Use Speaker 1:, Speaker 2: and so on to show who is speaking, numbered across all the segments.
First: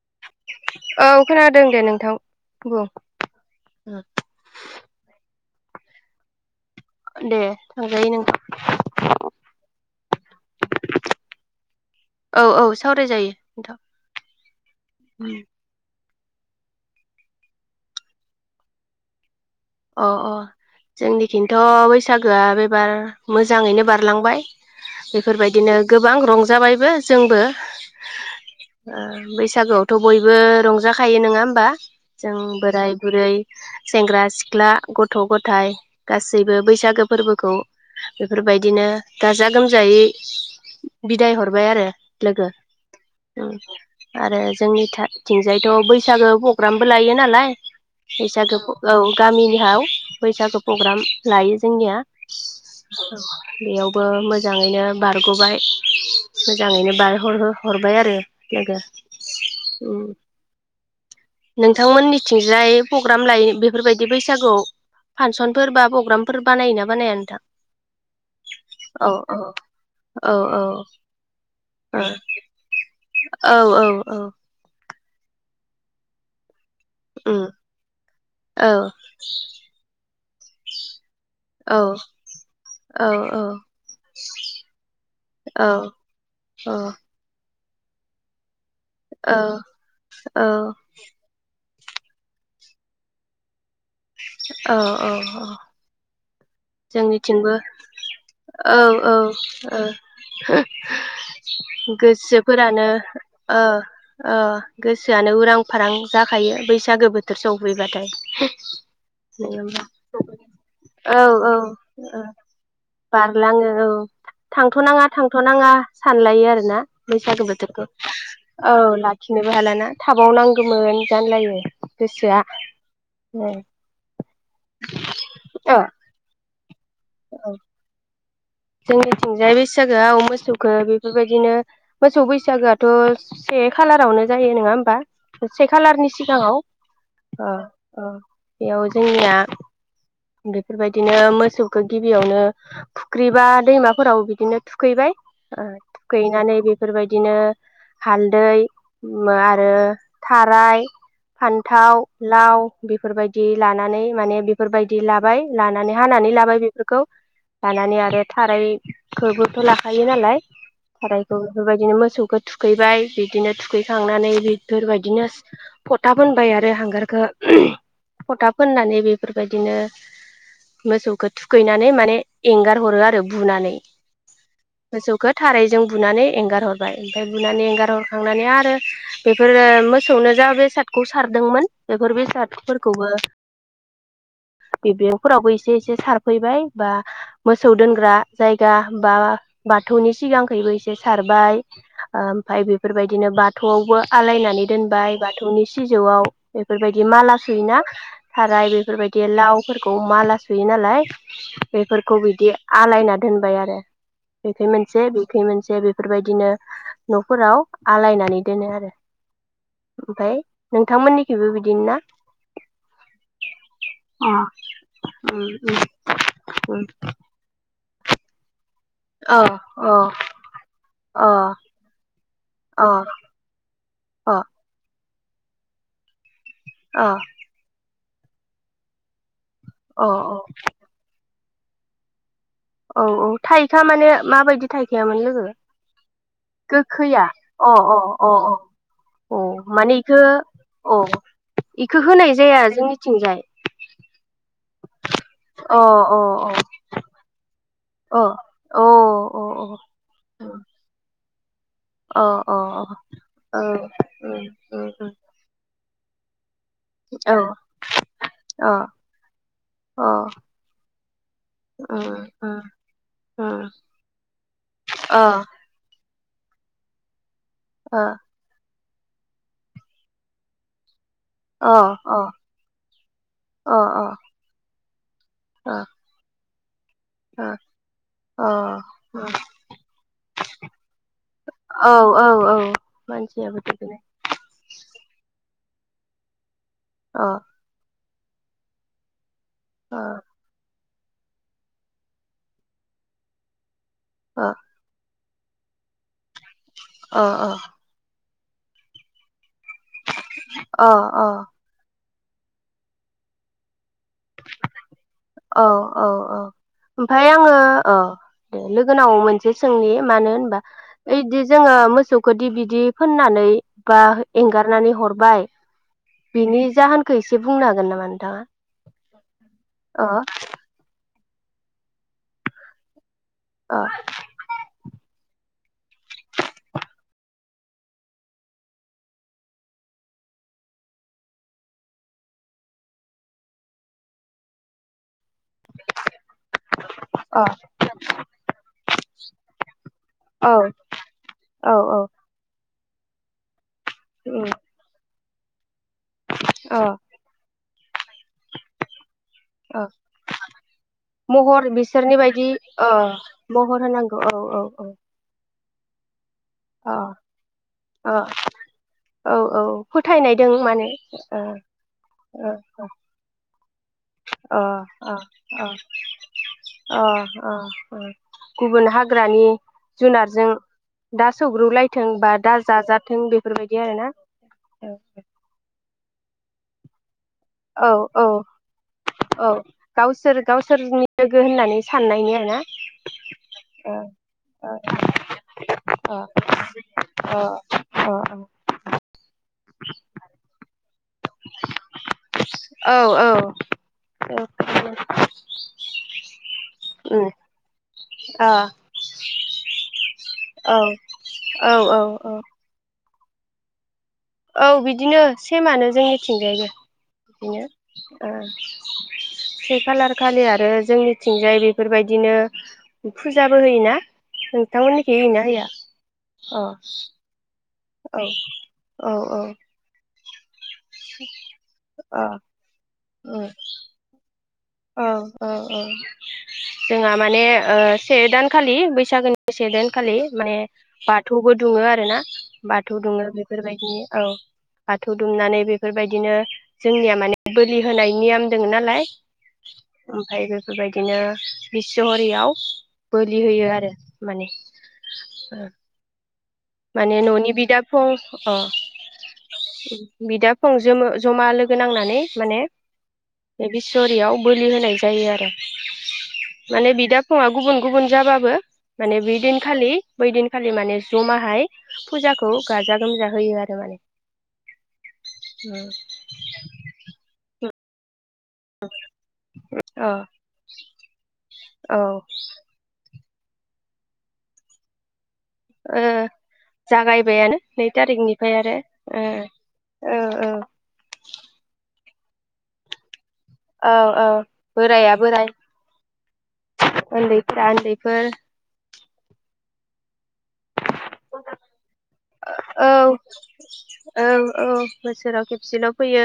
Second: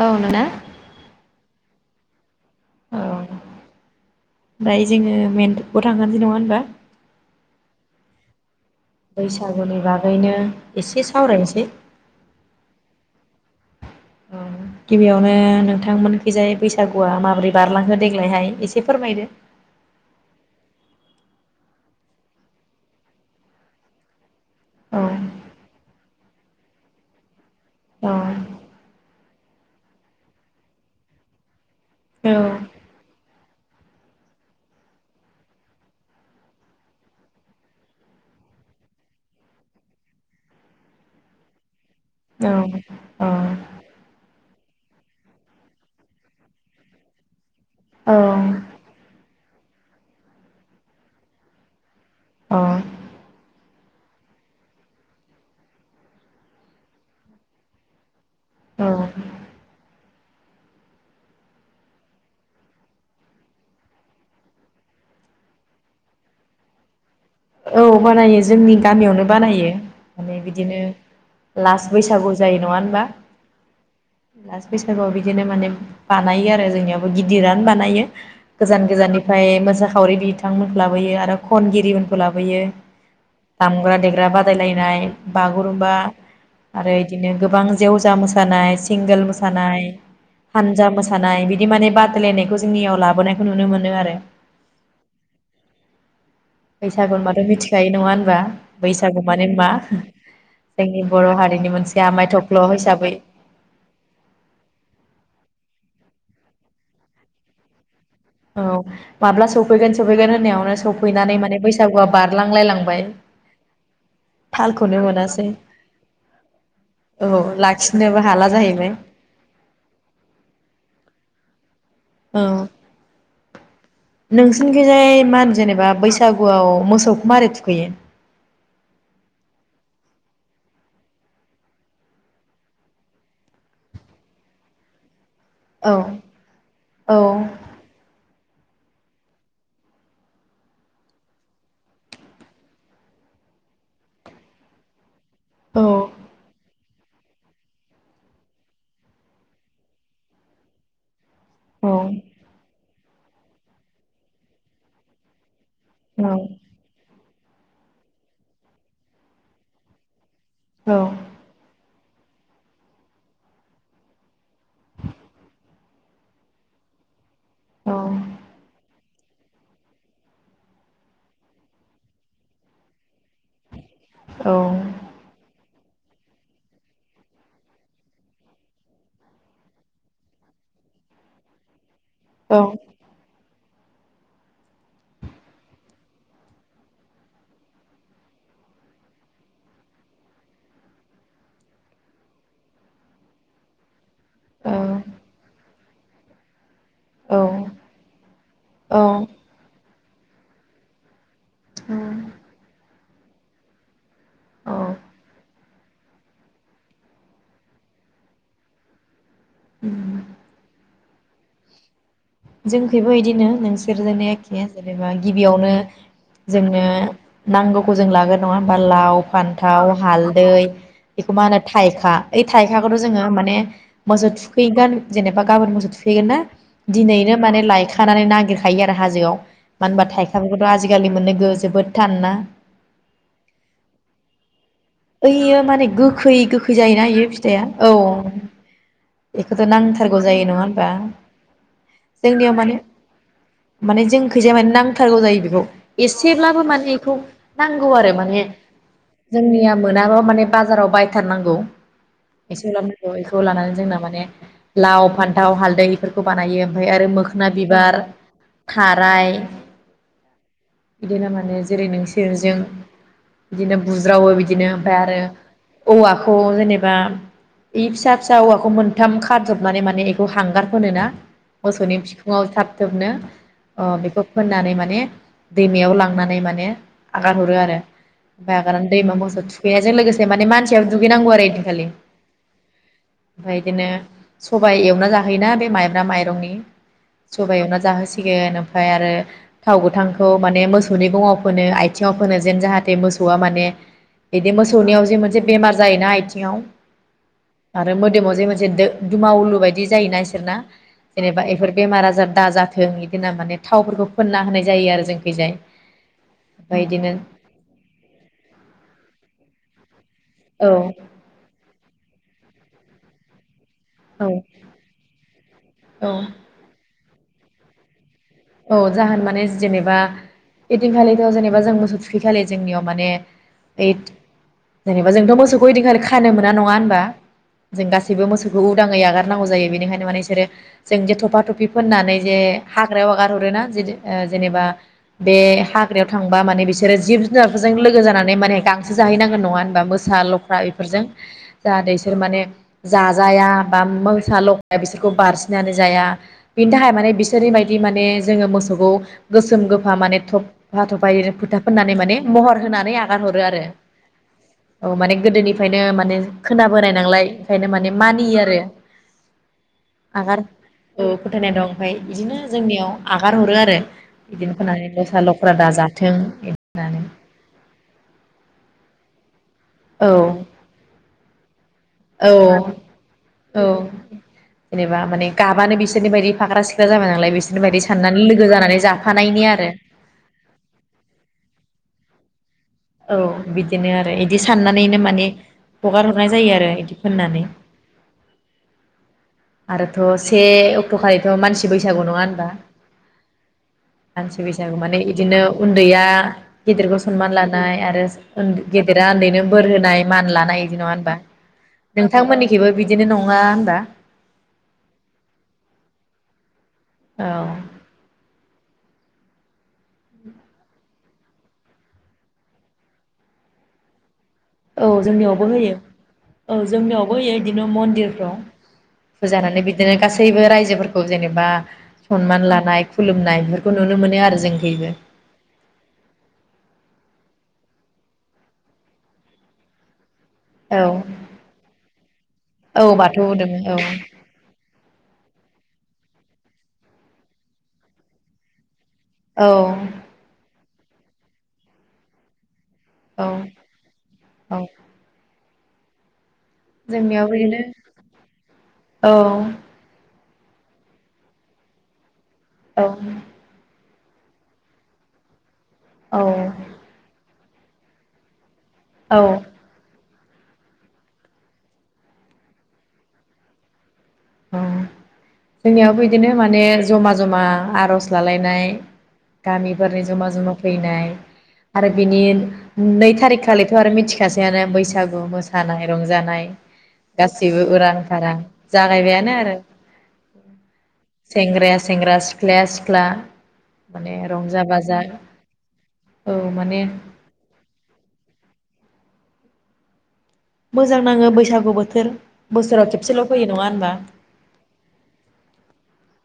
Speaker 1: औ नोंना
Speaker 2: औ खोनादों दे नों थां
Speaker 1: औ ओमफ्राय जोङो मेन थ फिगाव थांखानोसै नङा होनबा
Speaker 2: दे थांजायो नोंथां
Speaker 1: बैसागुनि बागैनो एसे सावरायनोसै
Speaker 2: औ औ सावरायजायो नोंथां
Speaker 1: ओ गिबियावनो नोंथांमोन खिजाय बैसागुआ माबोरै बारलांखो देग्लायहाय एसे फोरमायदो।
Speaker 2: अ अ जोंनिखिन्थ बैसागोआ बेबार मोजाङैनो बारलांबाय।
Speaker 1: औ
Speaker 2: बेफोरबायदिनो गोबां रंजाबायबो जोंबो
Speaker 1: औ
Speaker 2: बैसागोआवथ बयबो रंजाखायो नोङा होमबा। जों
Speaker 1: औ
Speaker 2: बोराय बुरै सेंग्रा सिख ख्ला गथ गथाय गासैबो बैसागो फोरबोखौ बेफोरबायदिनो गाजा गोमजायै बिदाय हरबाय आरो
Speaker 1: औ
Speaker 2: ओं आरो जोंनिथा थिंजायथ बै बैसागो प्रग्रामबो लायो नालाय
Speaker 1: औ
Speaker 2: बैसागो औ गामिनिहाव बैसागु प्रग्राम लायो जोंनिया
Speaker 1: अ
Speaker 2: बेयावबो मोजाङैनो बारग'बाय मोजाङैनो बारहरो हरबाय आरो लोगो
Speaker 1: औ
Speaker 2: नोंथांमोन मिथिंजाय प्रग्राम लायो बे बेफोरबायदि बैसागु फांसनफोर बा प्रग्रामफोर बानायोना बानाया नोंथां
Speaker 1: औ बानायो जोंनि
Speaker 2: औ
Speaker 1: गामियावनो
Speaker 2: औ
Speaker 1: बानायो माने
Speaker 2: औ
Speaker 1: बिदिनो लास्त
Speaker 2: औ
Speaker 1: बैसागु जायो नङा होनबा
Speaker 2: औ औ औ
Speaker 1: लास बैसागुआव बिदिनो माने बानायो आरो जोंनियाबो
Speaker 2: उम
Speaker 1: गिदिरनो बानायो
Speaker 2: औ
Speaker 1: गोजान गोजाननिफ्राय मोसाखावरि बि थां मोनलाबोयो आरो
Speaker 2: औ
Speaker 1: खनगिरि लाबोयो
Speaker 2: औ
Speaker 1: दामग्रा देग्रा बादायनाय बागुरुमबा आरो बिदिनो गोबां जेवजा मोसानाय सिंगोल
Speaker 2: औ
Speaker 1: मोसानाय हानजा मोसानाय बिदि बिदि माने बादायनायखौ जोंनियाव लाबोनायखौ नुनो मोनो आरो
Speaker 2: औ औ
Speaker 1: बैसागु होनबाथ'
Speaker 2: जोंनिथिंबो
Speaker 1: मिथिखायो नङा होनबा
Speaker 2: औ
Speaker 1: बैसागु माने मा
Speaker 2: औ
Speaker 1: जोंनि बर' हारिनि मोनसे आमाय थख्ल'
Speaker 2: गोसोफोरानो
Speaker 1: हिसाबै
Speaker 2: अ अ गोसोआनो उरां फारां जाखायो बैसागो बोथोर सफैबाथाय
Speaker 1: औ माब्ला
Speaker 2: नङा होमबा
Speaker 1: सफैगोन सफैगोन होननायावनो
Speaker 2: औ
Speaker 1: सफैनानै
Speaker 2: औ
Speaker 1: माने बैस
Speaker 2: बारलाङो औ
Speaker 1: थालखौनो
Speaker 2: थांथ'नाङा
Speaker 1: मोनासै
Speaker 2: थांथ'नाङा सानलायो आरोना
Speaker 1: औ
Speaker 2: बैसागु बोथोरखौ
Speaker 1: लाखिनोबो हाला
Speaker 2: औ
Speaker 1: जाहैबाय
Speaker 2: लाखिनोबो हालाना थाबाव नांगौमोन जानलायो गोसाआ औ
Speaker 1: नोंसिनिखिजाय मा होनो जेनेबा बैसागुआव मोसौखौ मारै थुखैयो
Speaker 2: जोङोथिंजाय बैसागोआव मोसौखौ बेफोरबायदिनो मोसौ बैसागोआथ' से खालारावनो जायो नङा होमबा से
Speaker 1: औ
Speaker 2: खालारनि सिगाङाव
Speaker 1: औ
Speaker 2: बेयाव जोंनिया बेफोरबायदिनो मोसौखौ गिबियावनो फुख्रिबा दैमाफोराव बिदिनो थुखैबाय ओ
Speaker 1: औ
Speaker 2: थुखैनानै बेफोरबायदिनो हालदै आरो थाराय
Speaker 1: औ
Speaker 2: फान्थाव लाव बेफोरबायदि लानानै माने बेफोरबायदि बि लाबाय लानानै हानानै लाबाय बेफोरखौ लानानै आरो थारायखौबोथ लाखायो नालाय
Speaker 1: औ
Speaker 2: खारायखौ बेफोरबायदिनो मोस मोसौखौ थुखैबाय बिदिनो थुखैखांनानै बेफोरबायदिनो फथाब फोनबाय आरो हांगारखौ। फथा फोननानै बे फोरबाइदि बिदिनो मोसौखौ थुखैनानै माने एंगार हरो आरो। बुनानै
Speaker 1: औ
Speaker 2: मोसौखौ थारै जों बुनानै एंगार हरबाय ओमफ्राय बुनानै एंगार हरखांनानै आरो बेफोरो मोसौनो जा बेसादखौ सारदोंमोन बेफोर बेसादफोरखौबो बिबेंफोरावबो एसे एसे सारफैबाय बा मोसौ दोनग्रा जायगा बा बाथौनि सिगांखैबो एसे सारबाय ओमफफ्राय बेफोरबायदिनो बाथौआवबो आलायनानै
Speaker 1: औ
Speaker 2: दोनबाय बाथौनि सि सिजौआव बे। बेफोरबायदि माला सोयोना थार बे बेफोरबायदि लाव फोर खौ माला सुयो नाालाय बेफोरखौ बिदि आलायनानै दोनबाय आरो बेखै
Speaker 1: औ
Speaker 2: मोनसे बेखै मोनसे बेफोरबायदिनो नफोराव आलायनानै दोनो आरो।
Speaker 1: औ
Speaker 2: ओमफ्राय नोंथांमोननि थेबो बिदि ना?
Speaker 1: जोंनि थिंबो बिदिनो नों सोर जोंनो
Speaker 2: अ
Speaker 1: एके जेनेबा गिबियावनो जोंनो नांगौ जों लागोन नङा बा लाव
Speaker 2: अ
Speaker 1: फान्थाव
Speaker 2: अ
Speaker 1: हालदै
Speaker 2: अ
Speaker 1: बेखौ मा होनो थाइखा ओइ
Speaker 2: अ
Speaker 1: थाइखाखौथ' जोङो माने मोसौ
Speaker 2: अ
Speaker 1: थुखैगोन जेनबा गाबोन मोसौ थुफैगोना।
Speaker 2: अ
Speaker 1: दिनैनो माने लाइ खानानै नागिरखायो आरो हाजोआव। मानो
Speaker 2: औ
Speaker 1: होनबा थाइखाफोरखौथ' आजिखालि मोनो गो जोबोद थानना
Speaker 2: औ औ थाइखा माने माबायदि थाइखायामोन लोगो
Speaker 1: ओइयो माने गोखै गोखै जायोना
Speaker 2: गोखैया
Speaker 1: इयो फिथाइया
Speaker 2: अ
Speaker 1: औ
Speaker 2: अ अ औ
Speaker 1: बेखौथ'
Speaker 2: अ माने
Speaker 1: नांथारगौ
Speaker 2: इखौ
Speaker 1: जायो नङा होमबा
Speaker 2: औ। बेखौ होनाय
Speaker 1: जोंनियाव
Speaker 2: जाया जोंनिथिंजाय।
Speaker 1: इमान नां थारगौ जायो बेखौ
Speaker 2: अ अ
Speaker 1: एसेब्लाबो माने बेखौ नांगौ आरो
Speaker 2: अ
Speaker 1: माने
Speaker 2: अ अ
Speaker 1: जोंनिया मोनाब्ला माने बाजाराव बाय थारनांगौ।
Speaker 2: अ अ
Speaker 1: एसे
Speaker 2: अ
Speaker 1: लाबोनांगौ इखौ लानानै
Speaker 2: मानसियाबो
Speaker 1: जोंना माने लाव
Speaker 2: बिदिनो
Speaker 1: फान्थाव हालदै बेफोरखौ खौ बानायो ओमफाय आरो मोखोन बिबार
Speaker 2: अ
Speaker 1: खाराय
Speaker 2: अ
Speaker 1: बिदिनो माने जेरै
Speaker 2: अ
Speaker 1: नोंसोरजों
Speaker 2: अ
Speaker 1: बिदिनो बुज्रावो बिदिनो ओमफाय आरो औवा खौ जेनेबा इ
Speaker 2: अ
Speaker 1: फिसा फिसा औवाखौ मोन थाम खारजाबनानै माने बेखौ हांगार फोनो ना मोसौनि बिखुंआव थाब थोबनो अ बेखौ फोननानै माने दैमायाव लांनानै माने आगार हरो आरो ओमफाय आगारनानै दैमा मोसौ थुखैनायजों लोगोसे माने मानसियाबो दुगैनांगौ आरो ओइदिखालि ओमफाय बिदिनो सबाइ एवना जाहैयोना बे माइब्रा माइरंनि [inaudible] सबाय एवना जाहोसि फैगोन ओमफ्राय आरो थाव गोथांखौ माने मोसौ मोसौनि गङाव फोनो आथिङाव फोनो जेन जाहाथे मोसौआ माने बिदि मोसौनियाव जे मोनसे बेमार जायोना आथिं नियाव
Speaker 2: औ
Speaker 1: आरो मोद जेमाव जे मोनसे दो दुमावलु बायदि बिदि जायोना इसोरना जेनेबा इफोर बेमार आजार दा जाथों इदि होनना माने थावफोरखौ फोनना होनाय जायो आरो जोंखैजाय
Speaker 2: औ औ औ
Speaker 1: ओमफ्राय बिदिनो
Speaker 2: ओमफाय ओङो ओ द लोगोनाव मोनसे सोंनि मानो होनबा
Speaker 1: औ
Speaker 2: ओइ दि जोङो मोसौखोदि बिदि फोननानै एबा
Speaker 1: औ
Speaker 2: एंगारनानै हरबाय
Speaker 1: औ
Speaker 2: बिनि जाहोन खौ एसे बुंनो हागोन नामा नोंथाङा
Speaker 1: औ जाहोन माने जेनेबा
Speaker 2: अ
Speaker 1: एदिनखालि ज जेनेबा जों मोसौ थुखै खालि जोंनियाव माने
Speaker 2: अ
Speaker 1: ओइद जेनेबा जोंथ' मोसौ ओइदिनखालि खानो मोना नङा होनबा जों गासैबो मोसौखौ उदाङै आगारनांगौ जायो बेनिखायनो माने बिसोरो जों जे थफा थफि फोननानै जे हाग्रायाव आगार रोना जेथे जेनेबा बे हाग्रायाव थांबा माने बिसोरो जिब
Speaker 2: अ
Speaker 1: जुनारफोरजों लोगो जानानै माने गांसो जाहैनांगोन नङा होनबा मोसा
Speaker 2: औ
Speaker 1: लख्रा बेफोरजों
Speaker 2: औ
Speaker 1: जाहाथे
Speaker 2: औ
Speaker 1: बिसोर माने जाजाया बा मोसा
Speaker 2: उम
Speaker 1: लख्राया बिसोरखौ बारसिन जेनो जाया बिनि
Speaker 2: अ
Speaker 1: थाखाय माने बिसोरनि माय- दि माने जोङो मोसौखौ गोसोम
Speaker 2: अ
Speaker 1: गोफा माने थफा थफा फोथा
Speaker 2: महर
Speaker 1: फोननानै
Speaker 2: बिसोरनि
Speaker 1: माने
Speaker 2: बायदि
Speaker 1: महर
Speaker 2: अ
Speaker 1: होनानै आगान हरो आरो
Speaker 2: महर होनांगौ औ
Speaker 1: औ माने गोदोनि ओंखायनो माने खोनाबोनाय
Speaker 2: अ
Speaker 1: नालाय ओंखायनो माने
Speaker 2: अ
Speaker 1: मानियो आरो
Speaker 2: औ औ
Speaker 1: आगार
Speaker 2: फोथायनायदों माने ओ
Speaker 1: फोथायनाय दं ओमफाय बिदिनो
Speaker 2: ओ
Speaker 1: जोंनियाव हगारहरो आरो बिदिनो
Speaker 2: अ
Speaker 1: फोनानै
Speaker 2: अ
Speaker 1: दस्रा लख्रा
Speaker 2: अ
Speaker 1: दा जाथों होननानै
Speaker 2: अ अ अ गुबन हारि हाग्रानि
Speaker 1: औ
Speaker 2: जुनारजों दा सौग्रुलाय थों
Speaker 1: औ
Speaker 2: बा दा जाजाथों
Speaker 1: औ
Speaker 2: बेफोरबायदि आरोना औ
Speaker 1: नि बायदि फाग्रा सिख्रा जाबाय नालाय बिसो-
Speaker 2: औ औ औ
Speaker 1: आरो
Speaker 2: गावसोर गावसोरनि लोगो होननानै साननायनि आरो ना
Speaker 1: औ बिदिनो आरो बिदि साननानैनो माने हगार
Speaker 2: ओ
Speaker 1: हरनाय जायो आरो बिदि
Speaker 2: ओ अ
Speaker 1: फोननानै आरोथ से अक्टखलिथ मानसि बैसागु नङा होनबा
Speaker 2: अ औ औ
Speaker 1: मानसि बैसागु माने इदिनो उन्दैया गिदिरखौ
Speaker 2: उम
Speaker 1: सनमान लानो लानाय
Speaker 2: अ
Speaker 1: गेदेरा उन्दैनो बोर होनाय मान लानाय
Speaker 2: औ
Speaker 1: बिदि नङा होनबा
Speaker 2: औ औ औ
Speaker 1: नोंथांमोननिखबो बिदिनो नङा नङा होमबा
Speaker 2: औ बिदिनो सेमानो
Speaker 1: औ
Speaker 2: जोंनिथिंजायबो बिदिनो से खालार खालि आरो जोंनिथिंजाय बेफोरबायदिनो फुजाबो होयोना
Speaker 1: औ
Speaker 2: नोंथांमोननिखै होयोना
Speaker 1: जोंनियावबो
Speaker 2: होया
Speaker 1: होयो
Speaker 2: अ
Speaker 1: औ जोंनियावबो होयो बिदिनो मन-
Speaker 2: औ
Speaker 1: दिरफ्राव
Speaker 2: औ औ
Speaker 1: फुजाहोनानै बिदिनो गासैबो रायजोफोरखौ जेनेबा
Speaker 2: अ
Speaker 1: सनमान लानाय खुलुमनाय बेफोरखौ नुनो मोनो आरो जों
Speaker 2: ओ ओ ओ जोंहा माने ओ से दानखालि बैसागोनि से दानखालि माने
Speaker 1: औ
Speaker 2: बाथौबो दुङो आरो ना बाथौ दुङो बेफोरबायदिनि औ बाथौ दुमनानै बे बेफोरबायदिनो जोंनिया माने बोलि होनाय नियम दोङ नालाय
Speaker 1: औ
Speaker 2: ओमफ्राय बेफोरबाय बिदिनो बिस' हरियाव
Speaker 1: औ
Speaker 2: बोलि होयो आरो माने
Speaker 1: औ
Speaker 2: ओ माने
Speaker 1: जोंनियाव
Speaker 2: न'नि
Speaker 1: बिदिनो
Speaker 2: बिदा फं अ
Speaker 1: औ
Speaker 2: ओं बिदा फं जोमो जमा लोगो नांनानै माने
Speaker 1: औ
Speaker 2: बेबि सरियाव बोलि होनाय जायो आरो माने बिदाब फुङा गुबुन गुबुन जाबाबो माने
Speaker 1: औ
Speaker 2: बे दिन खालि बैदिनखालि माने ज'मा हाय फुजाखौ गाजा गोमजा होयो आरो माने।
Speaker 1: औ जोंनियावबो बिदिनो माने जमा जमा आरज जालायनाय गामिफोरनि
Speaker 2: अ
Speaker 1: जमा जमा फैनाय आरो
Speaker 2: औ
Speaker 1: बिनि नै थारिख खालिथ' आरो मिथिखासैयानो बैसागु मोस मोसानाय
Speaker 2: ओ
Speaker 1: रंजानाय
Speaker 2: जागायबायानो
Speaker 1: गासिबो
Speaker 2: नै
Speaker 1: उरां फारां
Speaker 2: थारिखनिफ्राय आरो ओ
Speaker 1: जागायबायानो आरो
Speaker 2: औ औ
Speaker 1: सेंग्राया सेंग्रा सिख्लाया सिख्ला
Speaker 2: औ
Speaker 1: माने
Speaker 2: औ
Speaker 1: रंजा बाजा
Speaker 2: बोराइया बोराय
Speaker 1: औ माने
Speaker 2: ओन्दैफोरा ओन्दैफोर
Speaker 1: मोजां नाङो बैसागु बोथोर बोसोराव
Speaker 2: औ
Speaker 1: खेबसेल' फैयो नङा होनबा
Speaker 2: औ औ बोसोराव खेबसेल फैयो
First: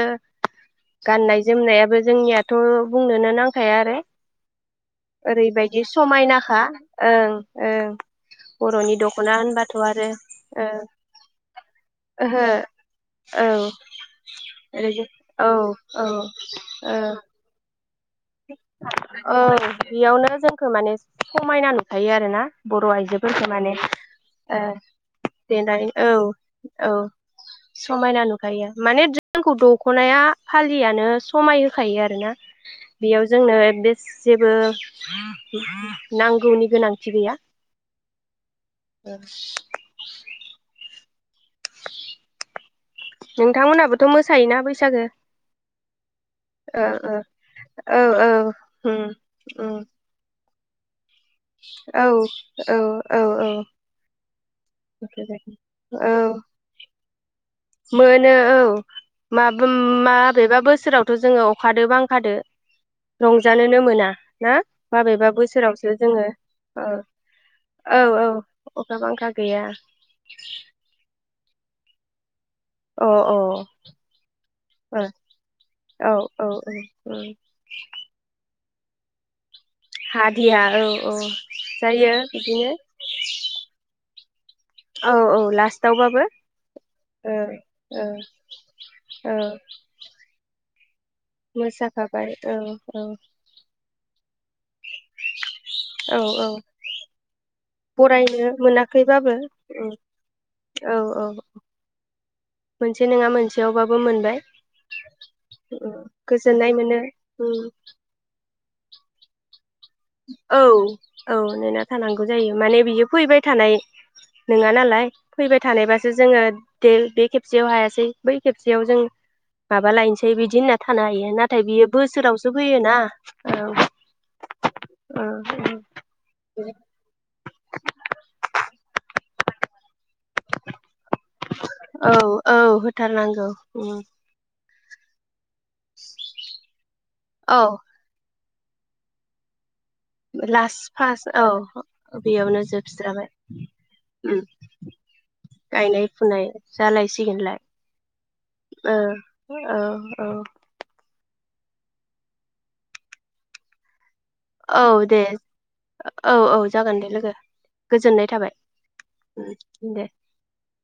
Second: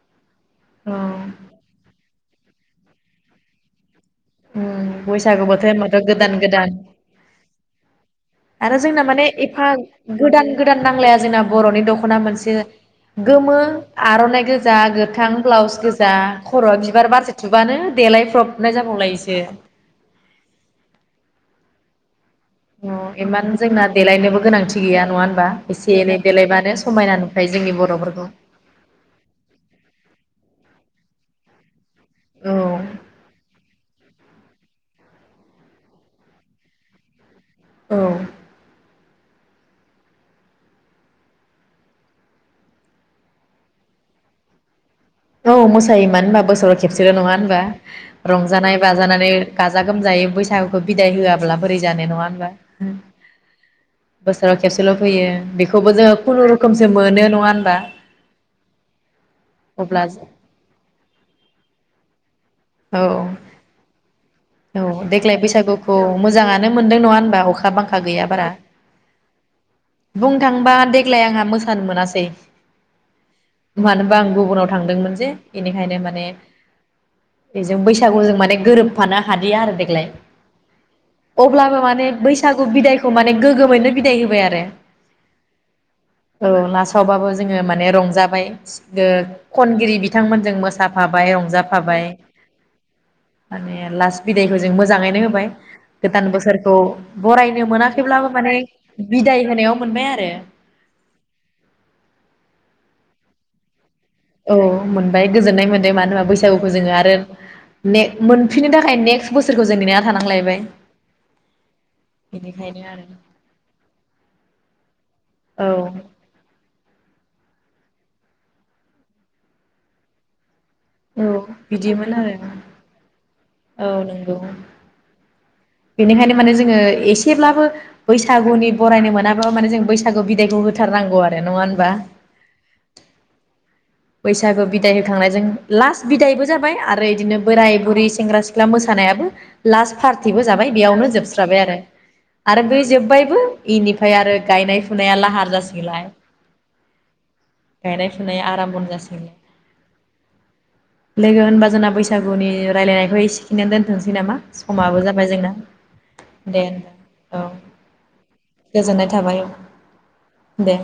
Speaker 1: औ
Speaker 2: गाननाय जोमनायाबो जोंनिया थ बुंनोनो नांखाया आरो
Speaker 1: उम बैसागु बोथोर
Speaker 2: ओरैबायदि
Speaker 1: होनबाथ' गोदान
Speaker 2: समायनाखा
Speaker 1: गोदान
Speaker 2: ओं ओं
Speaker 1: आरो
Speaker 2: बर'नि
Speaker 1: जोंना माने
Speaker 2: दखना होनबाथ
Speaker 1: एफा
Speaker 2: आरो
Speaker 1: गोदान गोदान
Speaker 2: ओं
Speaker 1: नांलाया जोंना बर'नि दख'ना मोनसे
Speaker 2: ओं ओहो औ
Speaker 1: गोमो आर'नाइ गोजा
Speaker 2: ओरै
Speaker 1: गोथां
Speaker 2: औ
Speaker 1: ब्लाउस
Speaker 2: औ
Speaker 1: गोजा खर'आ
Speaker 2: औ
Speaker 1: बिबार बारसे थुबानो देलायफ्रबनाय जाबावलायस
Speaker 2: औ बेयावनो जोंखौ माने समाय ना नुखायो आरो ना बर'
Speaker 1: अ
Speaker 2: आइजोफोरखौ
Speaker 1: इमान
Speaker 2: माने
Speaker 1: जोंना देलायनोबो
Speaker 2: ओ
Speaker 1: गोनांथि गैया नङा होनबा
Speaker 2: देनाय
Speaker 1: एसे
Speaker 2: औ
Speaker 1: एनै देलायबानो
Speaker 2: औ
Speaker 1: समायना नुखायो जोंनि
Speaker 2: समायना
Speaker 1: बर'फोरखौ
Speaker 2: नुखायो माने जोंखौ दख'नाया फालियानो समाय होखायो आरोना
Speaker 1: औ
Speaker 2: आंनो बे जेबो नांगौनि गोनांथि गैया।
Speaker 1: औ
Speaker 2: ओ नोंथांमोनहाबोथ' मोसायोना बैसागो?
Speaker 1: औ मोसायो मानो होनबा बोसोराव
Speaker 2: ओ
Speaker 1: खेबसेल'
Speaker 2: ओ
Speaker 1: नङा होनबा
Speaker 2: औ औ
Speaker 1: रंजानाय
Speaker 2: उम
Speaker 1: बाजानानै
Speaker 2: उम
Speaker 1: गाजा गोमजायै बैसा [unintelligible] बिदाय होआब्ला बोरै
Speaker 2: औ
Speaker 1: जानाय नङा होनबा
Speaker 2: औ औ
Speaker 1: बोसोराव खेबसेल' फैयो बेखौबो
Speaker 2: औ
Speaker 1: जोङो खुनुरुखुमसो मोनो नङा होन
Speaker 2: मोनो औ माब
Speaker 1: अब्ला
Speaker 2: माबेबा बोसोरावथ' जोङो अखादो बांखादो
Speaker 1: औ
Speaker 2: रंजानोनो मोना। ना
Speaker 1: औ
Speaker 2: माबेबा
Speaker 1: देग्लाय
Speaker 2: बोसोरावसो
Speaker 1: बैसागुखौ
Speaker 2: जोङो
Speaker 1: मोजाङानो
Speaker 2: ओ
Speaker 1: मोनदों नङा होनबा अखा बांखा
Speaker 2: औ
Speaker 1: गैया
Speaker 2: औ
Speaker 1: बारा
Speaker 2: अखा बांखा गैया
Speaker 1: बुंनो थांबा देग्लाय आंहा मो सानो मोनासै
Speaker 2: अ ओ
Speaker 1: मानोबा आं गुबुनाव थांदोंमोन जे बेनिखायनो
Speaker 2: औ
Speaker 1: माने
Speaker 2: औ उम
Speaker 1: बेजों बैसागुजों माने गोरोबफाना हादिया आरो देग्लाय
Speaker 2: हादिया औ औ
Speaker 1: अब्लाबो माने
Speaker 2: जायो
Speaker 1: बैसागु
Speaker 2: बिदिनो
Speaker 1: बिदाइखौ माने गोगोमैनो बिदाइ होबाय आरो
Speaker 2: औ औ लास्टावबाबो
Speaker 1: औ लासावबाबो
Speaker 2: ओ
Speaker 1: जोंङो माने
Speaker 2: ओ
Speaker 1: रंजानाय ओ
Speaker 2: औ
Speaker 1: खनगिरि बिथां मोनजों मोसा फाबाय रंजाफाबाय
Speaker 2: मोसाखाबाय औ औ
Speaker 1: माने ए लास्ट बिदैखौ जों मोजाङैनो होबाय
Speaker 2: औ
Speaker 1: गोदान
Speaker 2: औ
Speaker 1: बोसोरखौ बरायनो मोनाखैब्लाबो
Speaker 2: बरायनो
Speaker 1: माने
Speaker 2: मोनाखैबाबो
Speaker 1: बिदाय होनायाव
Speaker 2: उम
Speaker 1: मोनबाय आरो
Speaker 2: औ औ मोनसे नङा मोनसेयावबा
Speaker 1: औ मोनबाय गोजोन्नाय मोन्दों
Speaker 2: उम
Speaker 1: मानो होनबा बैसागुखौ
Speaker 2: गोजोननाय
Speaker 1: जोङो
Speaker 2: मोनो
Speaker 1: आरो
Speaker 2: उम
Speaker 1: ने मोन फिनो थाखाय नेक्स बोसोर
Speaker 2: औ औ नेना थानांगौ जायो माने
Speaker 1: बेनिखायनो आरो
Speaker 2: बियो फैबाय थानाय नङा नालाय फैबाय
Speaker 1: औ
Speaker 2: थानायबासो जोङो देल बेे खेबसेयाव हायासै बै खेबसेयाव जों माबा लायनोसै बिदि होनना थानो हायो
Speaker 1: औ
Speaker 2: नाथाय बियो
Speaker 1: बिदिमोन आरो
Speaker 2: बोसोरावसो फैयोना औ औ
Speaker 1: बेनिखायनो माने जोङो एसेब्लाबो बैसागुनि बरायनो मोना ओ माने जों बै सागु बिदायखौ होथारनांगौ आरो नङा होनबा?
Speaker 2: औ औ होथारनांगौ उम
Speaker 1: बैसागो बि दाय होखांनायजों लास्ट बिदायबो जाबाय आरो इदिनो
Speaker 2: औ
Speaker 1: बोराय बुरै सेंग्रा सि ख्ला मोसानायाबो लास्ट पार्टिबो जाबाय
Speaker 2: लास्ट
Speaker 1: बेयावनो
Speaker 2: फास औ
Speaker 1: जोबस्राबाय आरो
Speaker 2: बेयावनो
Speaker 1: आरो बै
Speaker 2: जोबस्राबाय
Speaker 1: जोब्बायबो इनिफ्राय आरो
Speaker 2: उम
Speaker 1: गायनाय फुनाया लाहार जासिगोनलाय
Speaker 2: गायनाय फुनाय
Speaker 1: गायनाय फुनाया आरामभनि
Speaker 2: औ औ औ।
Speaker 1: लोगो होनबा जोंना बैसागुनि रायलायनायखौ एसेखिनियावनो दोनथनोसै नामा
Speaker 2: औ
Speaker 1: समाबो
Speaker 2: दे
Speaker 1: जाबाय जोंना
Speaker 2: औ औ जागोन दे लोगो
Speaker 1: होनबा औ
Speaker 2: गोजोननाय थाबाय
Speaker 1: गोजोननाय थाबाय औ
Speaker 2: उम दे।
Speaker 1: दे